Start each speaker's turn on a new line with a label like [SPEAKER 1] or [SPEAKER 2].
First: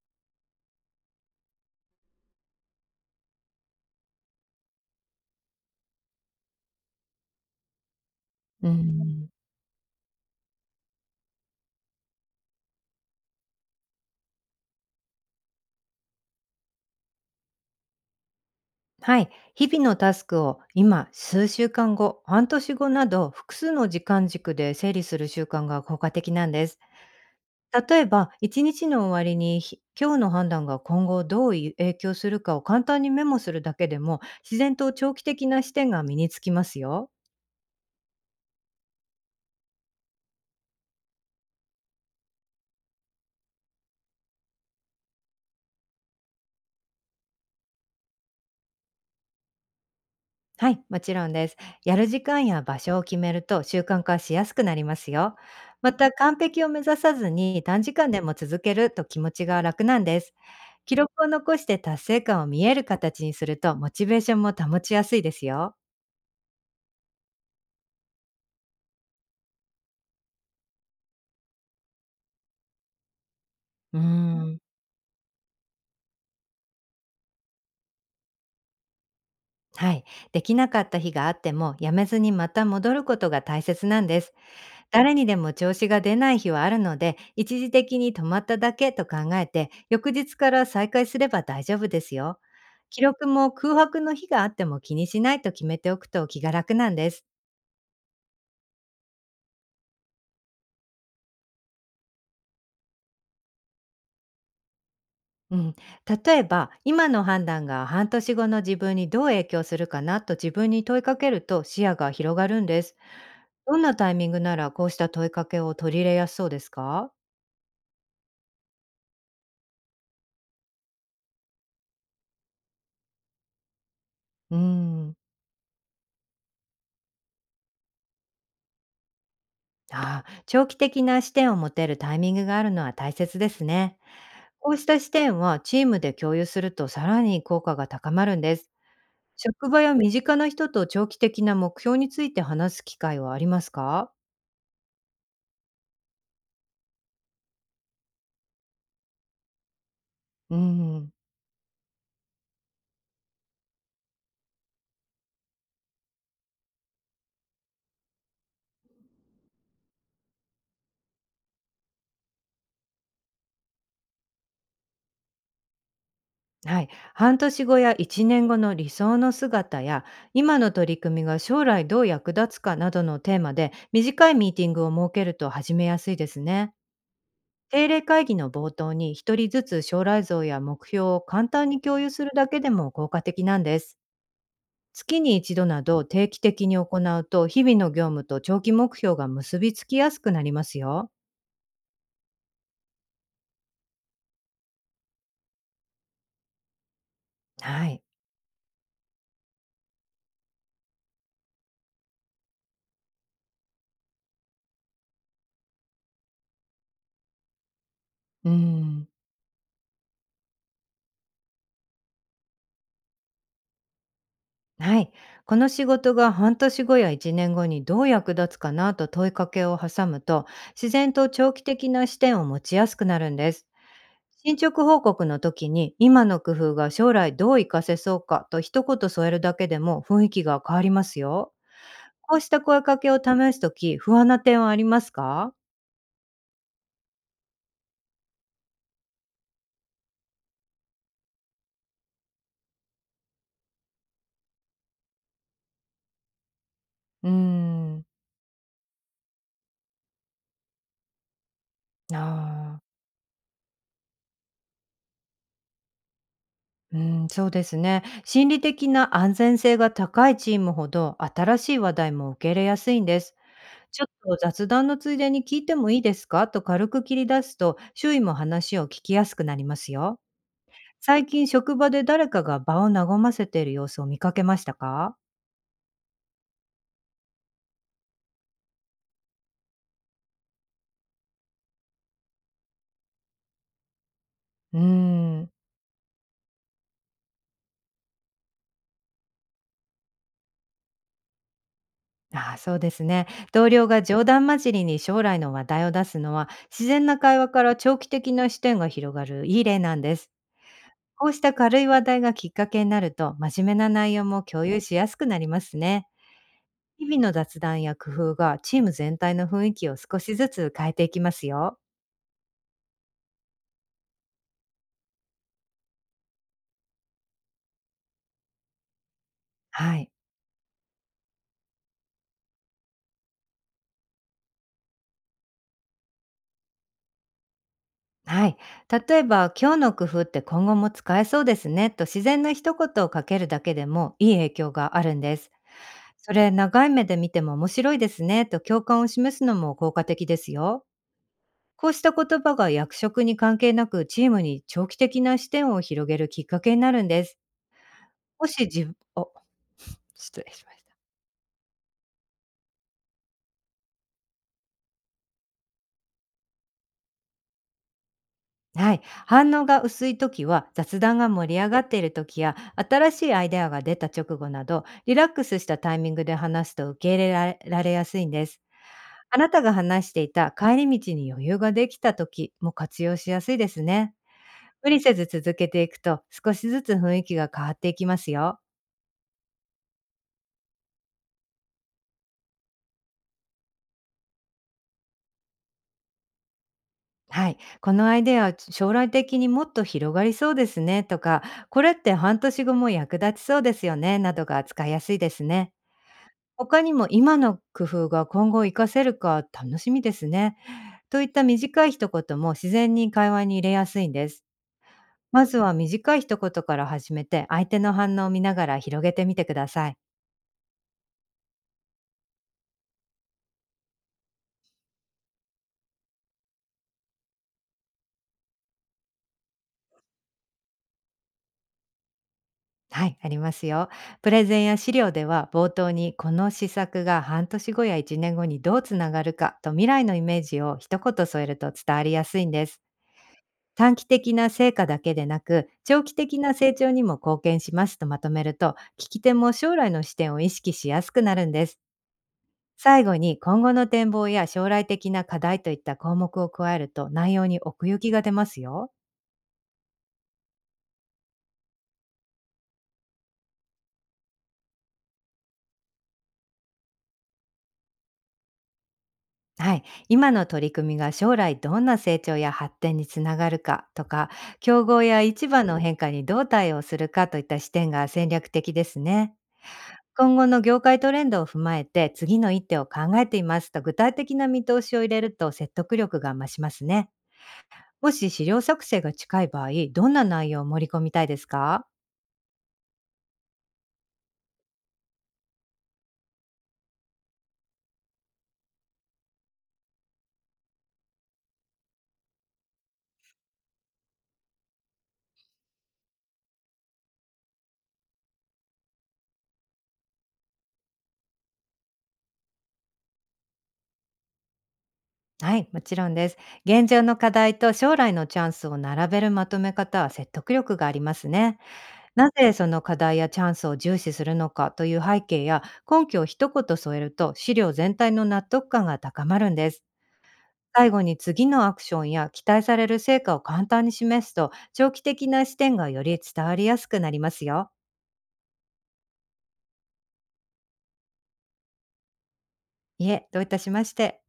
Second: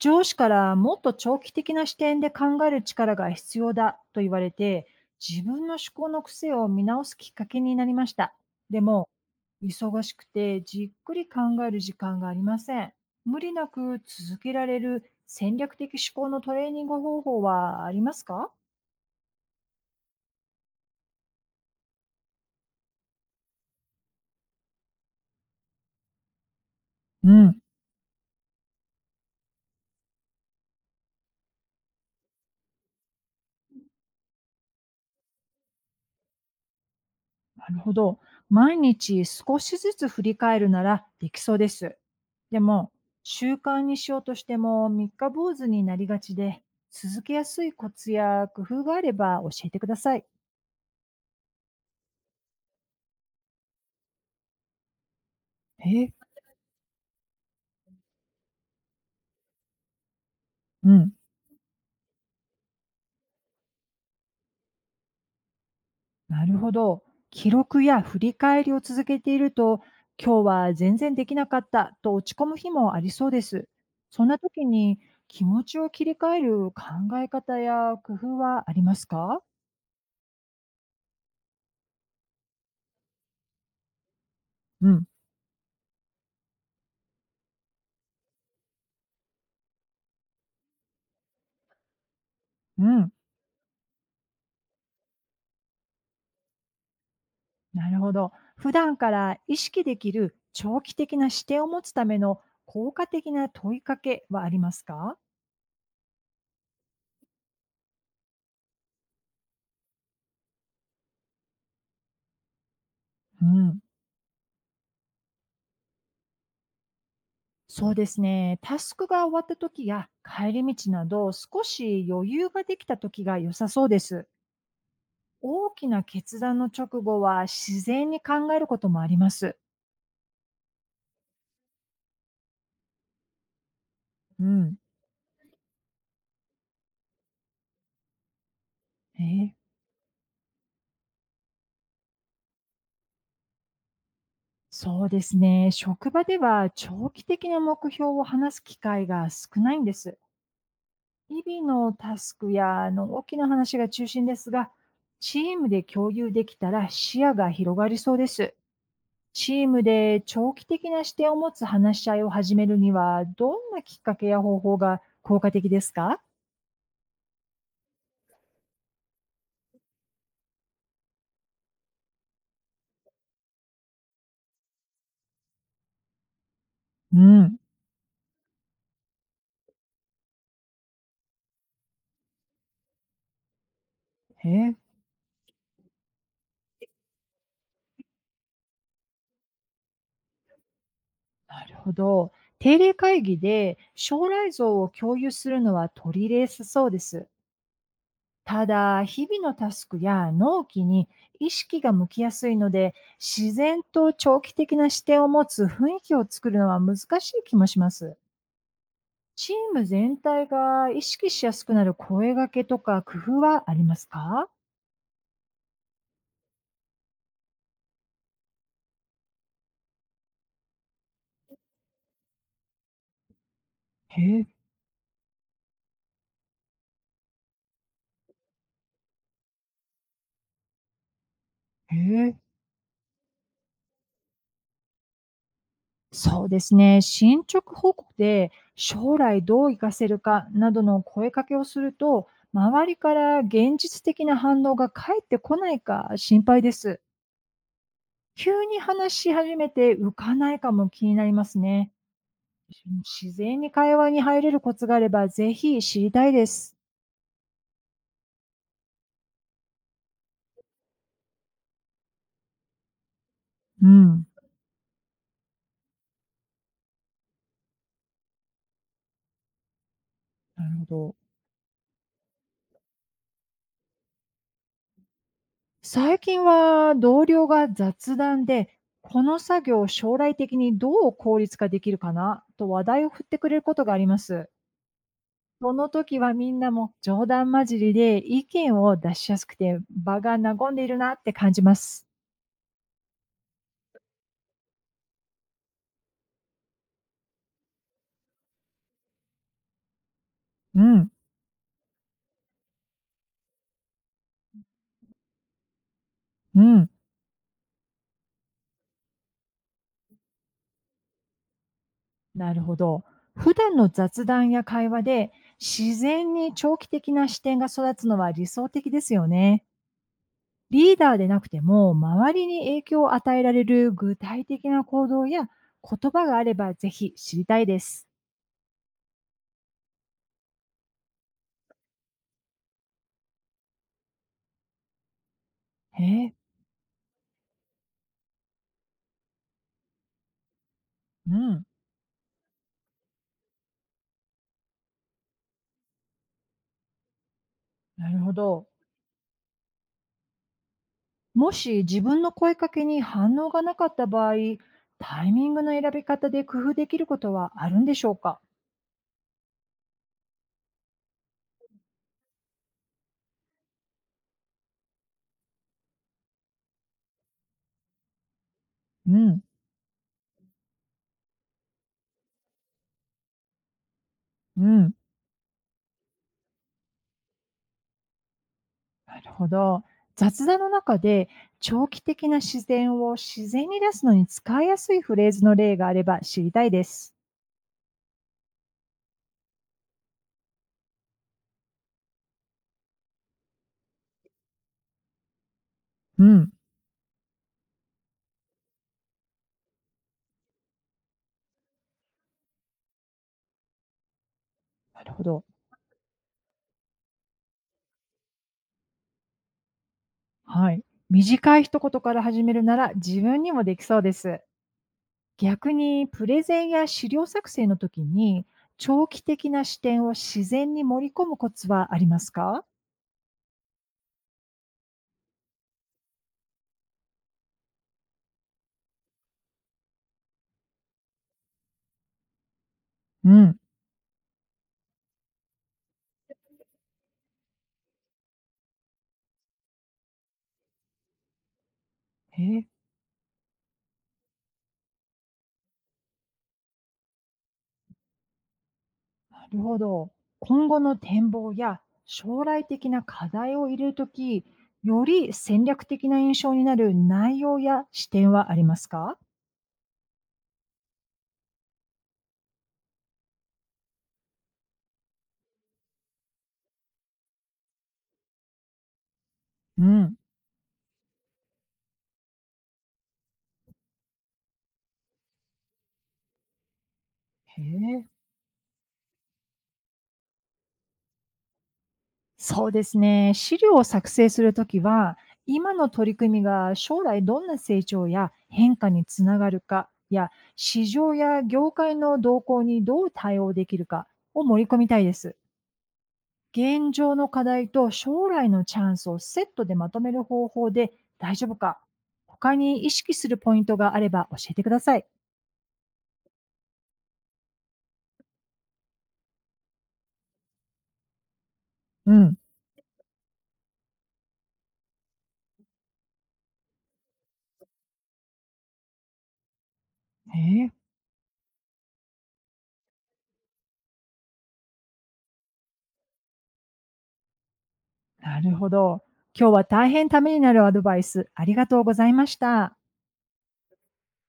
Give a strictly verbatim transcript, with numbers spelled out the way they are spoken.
[SPEAKER 1] 上司からもっと長期的な視点で考える力が必要だと言われて、自分の思考の癖を見直すきっかけになりました。
[SPEAKER 2] う
[SPEAKER 1] でも、
[SPEAKER 2] ん、
[SPEAKER 1] 忙しくてじっくり考える時間がありません。無理なく続けられる戦略的思考のトレーニング方法はありますか？
[SPEAKER 2] はい。日々のタスクを今、数週間後、半年後など複数の時間軸で整理する習慣が効果的なんです。
[SPEAKER 1] うん。
[SPEAKER 2] 例えば、一日の終わりにひ今日の判断が今後どうい影響するかを簡単にメモするだけでも、自然と長期的な視点が身につきますよ。
[SPEAKER 1] なるほど。毎日少しずつ振り返るならできそうです。でも、習慣にしようとしても三日坊主になりがちで、続けやすいコツや工夫があれば教えてください。
[SPEAKER 2] はい、もちろんです。やる時間や場所を決めると習慣化しやすくなりますよ。また、
[SPEAKER 1] え。
[SPEAKER 2] 完璧を目指さずに短時間でも続けると気持ちが楽なんです。
[SPEAKER 1] う
[SPEAKER 2] 記録
[SPEAKER 1] ん。
[SPEAKER 2] を残して達成感を見える形にすると、モチベーションも保ちやすいですよ。
[SPEAKER 1] なるほど。記録や振り返りを続けていると、今日は全然できなかったと落ち込む日もありそうです。
[SPEAKER 2] うー
[SPEAKER 1] そんな
[SPEAKER 2] ん。
[SPEAKER 1] 時に気持ちを切り替える考え方や工夫はありますか？
[SPEAKER 2] はい。できなかった日があっても、やめずにまた戻ることが大切なんです。
[SPEAKER 1] うん。
[SPEAKER 2] 誰にでも調子が出ない日はあるので、一時的に止まっただけと考えて、翌日から再開すれば大丈夫ですよ。
[SPEAKER 1] う
[SPEAKER 2] 記
[SPEAKER 1] ん。
[SPEAKER 2] 録も空白の日があっても気にしないと決めておくと気が楽なんです。
[SPEAKER 1] なるほど。普段から意識できる長期的な視点を持つための効果的な問いかけはありますか？
[SPEAKER 2] うん、例えば今の判断が半年後の自分にどう影響するかなと自分に問いかけると視野が広がるんです。
[SPEAKER 1] う
[SPEAKER 2] ど
[SPEAKER 1] ん、
[SPEAKER 2] んなタイミングならこうした問いかけを取り入れやすそうですか？
[SPEAKER 1] そうですね。タスクが終わった時や帰り道など少し余裕ができた時が良さそうです。
[SPEAKER 2] うん。
[SPEAKER 1] 大きな決断の直後は自然に考えることもあります。
[SPEAKER 2] ああ、長期的な視点を持てるタイミングがあるのは大切ですね。
[SPEAKER 1] う
[SPEAKER 2] こう
[SPEAKER 1] ん、
[SPEAKER 2] した視点はチームで共有するとさらに効果が高まるんです。
[SPEAKER 1] えー
[SPEAKER 2] 職場や身近な人と長期的な目標について話す機会はありますか？
[SPEAKER 1] そうですね。職場では長期的な目標を話す機会が少ないんです。
[SPEAKER 2] うん。
[SPEAKER 1] 日々のタスクやあの大きな話が中心ですが、チームで共有できたら視野が広がりそうです。チームで長期的な視点を持つ話し合いを始めるには、どんなきっかけや方法が効果的ですか？
[SPEAKER 2] はい、半年後やいちねんごの理想の姿や今の取り組みが将来どう役立つかなどのテーマで短いミーティングを設けると始めやすいですね。
[SPEAKER 1] うん、
[SPEAKER 2] 定例会議の冒頭に一人ずつ将来像や目標を簡単に共有するだけでも効果的なんです。
[SPEAKER 1] へえ、
[SPEAKER 2] 月に一度など定期的に行うと日々の業務と長期目標が結びつきやすくなりますよ。
[SPEAKER 1] なるほど。定例会議で将来像を共有するのは取り入れやすそうです。
[SPEAKER 2] はい。
[SPEAKER 1] ただ、日々のタスクや納期に意識が向きやすいので、自然と長期的な視点を持つ雰囲気を作るのは難しい気もします。
[SPEAKER 2] うん。
[SPEAKER 1] チーム全体が意識しやすくなる声掛けとか工夫はありますか？
[SPEAKER 2] はい。この仕事が半年後やいちねんごにどう役立つかなと問いかけを挟むと、自然と長期的な視点を持ちやすくなるんです。
[SPEAKER 1] へえ、
[SPEAKER 2] 進捗報告の時に今の工夫が将来どう活かせそうかと一言添えるだけでも雰囲気が変わりますよ。
[SPEAKER 1] へえ、
[SPEAKER 2] こうした声かけを試す時、不安な点はありますか？
[SPEAKER 1] そうですね。進捗報告で将来どう活かせるかなどの声かけをすると、周りから現実的な反応が返ってこないか心配です。
[SPEAKER 2] うーん。
[SPEAKER 1] 急に話し始めて浮かないかも気になりますね。
[SPEAKER 2] ああ。
[SPEAKER 1] 自然に会話に入れるコツがあれば、ぜひ知りたいです。
[SPEAKER 2] うーん、そうですね。心理的な安全性が高いチームほど新しい話題も受け入れやすいんです。
[SPEAKER 1] う
[SPEAKER 2] ちょっ
[SPEAKER 1] ん。
[SPEAKER 2] と雑談のついでに聞いてもいいですかと軽く切り出すと、周囲も話を聞きやすくなりますよ。
[SPEAKER 1] なるほど。
[SPEAKER 2] 最近職場で誰かが場を和ませている様子を見かけましたか？
[SPEAKER 1] 最近は同僚が雑談で、この作業を将来的にどう効率化できるかなと話題を振ってくれることがあります。
[SPEAKER 2] うーん、
[SPEAKER 1] その時はみんなも冗談交じりで意見を出しやすくて場が和んでいるなって感じます。
[SPEAKER 2] ああそうですね。同僚が冗談交じりに将来の話題を出すのは、自然な会話から長期的な視点が広がるいい例なんです。
[SPEAKER 1] うん。
[SPEAKER 2] こうした軽い話題がきっかけになると、真面目な内容も共有しやすくなりますね。
[SPEAKER 1] うん。
[SPEAKER 2] 日々の雑談や工夫がチーム全体の雰囲気を少しずつ変えていきますよ。
[SPEAKER 1] なるほど。普段の雑談や会話で自然に長期的な視点が育つのは理想的ですよね。
[SPEAKER 2] はい。
[SPEAKER 1] リーダーでなくても周りに影響を与えられる具体的な行動や言葉があればぜひ知りたいです。
[SPEAKER 2] はい。例えば、今日の工夫って今後も使えそうですねと自然な一言をかけるだけでもいい影響があるんです。
[SPEAKER 1] へ
[SPEAKER 2] そ
[SPEAKER 1] え、
[SPEAKER 2] れ長い目で見ても面白いですねと共感を示すのも効果的ですよ。
[SPEAKER 1] うん、
[SPEAKER 2] こうした言葉が役職に関係なくチームに長期的な視点を広げるきっかけになるんです。
[SPEAKER 1] なるほ
[SPEAKER 2] もし
[SPEAKER 1] ど。
[SPEAKER 2] 自分、お、失礼しました。
[SPEAKER 1] もし自分の声かけに反応がなかった場合、タイミングの選び方で工夫できることはあるんでしょうか？
[SPEAKER 2] はい。反応が薄い時は、雑談が盛り上がっている時や、新しいアイデアが出た直後など、リラックスしたタイミングで話すと受け入れられられやすいんです。
[SPEAKER 1] う
[SPEAKER 2] あ
[SPEAKER 1] ん、
[SPEAKER 2] なたが話していた帰り道に余裕ができた時も活用しやすいですね。
[SPEAKER 1] う
[SPEAKER 2] 無
[SPEAKER 1] ん。
[SPEAKER 2] 理せず続けていくと、少しずつ雰囲気が変わっていきますよ。
[SPEAKER 1] なるほど。雑談の中で、長期的な自然を自然に出すのに使いやすいフレーズの例があれば知りたいです。
[SPEAKER 2] はい。このアイデア、将来的にもっと広がりそうですねとか、これって半年後も役立ちそうですよねなどが使いやすいですね。
[SPEAKER 1] うん。
[SPEAKER 2] 他にも今の工夫が今後活かせるか楽しみですね。といった短い一言も自然に会話に入れやすいんです。
[SPEAKER 1] なるほど。
[SPEAKER 2] まずは短い一言から始めて相手の反応を見ながら広げてみてください。
[SPEAKER 1] はい。短い一言から始めるなら自分にもできそうです。逆に、プレゼンや資料作成の時に、長期的な視点を自然に盛り込むコツはありますか？
[SPEAKER 2] はい、ありますよ。プレゼンや資料では冒頭にこの施策が半年後やいちねんごにどうつながるかと未来のイメージを一言添えると伝わりやすいんです。
[SPEAKER 1] うん。
[SPEAKER 2] 短期的な成果だけでなく、長期的な成長にも貢献しますとまとめると、聞き手も将来の視点を意識しやすくなるんです。
[SPEAKER 1] へえ。
[SPEAKER 2] 最後に今後の展望や将来的な課題といった項目を加えると内容に奥行きが出ますよ。
[SPEAKER 1] なるほど。今後の展望や将来的な課題を入れるとき、より戦略的な印象になる内容や視点はありますか？
[SPEAKER 2] はい。今の取り組みが将来どんな成長や発展につながるかとか、競合や市場の変化にどう対応するかといった視点が戦略的ですね。
[SPEAKER 1] うん。
[SPEAKER 2] 今後の業界トレンドを踏まえて、次の一手を考えていますと具体的な見通しを入れると説得力が増しますね。
[SPEAKER 1] へえ。
[SPEAKER 2] もし資料作成が近い場合、どんな内容を盛り込みたいですか？
[SPEAKER 1] そうですね。資料を作成するときは、今の取り組みが将来どんな成長や変化につながるかや、市場や業界の動向にどう対応できるかを盛り込みたいです。現状の課題と将来のチャンスをセットでまとめる方法で大丈夫か、他に意識するポイントがあれば教えてください。
[SPEAKER 2] はい、もちろんです。現状の課題と将来のチャンスを並べるまとめ方は説得力がありますね。
[SPEAKER 1] う
[SPEAKER 2] な
[SPEAKER 1] ん。
[SPEAKER 2] ぜその課題やチャンスを重視するのかという背景や根拠を一言添えると資料全体の納得感が高まるんです。
[SPEAKER 1] えー
[SPEAKER 2] 最後に次のアクションや期待される成果を簡単に示すと、長期的な視点がより伝わりやすくなりますよ。
[SPEAKER 1] なるほど。今日は大変ためになるアドバイスありがとうございました。
[SPEAKER 2] いえ、どういたしまして。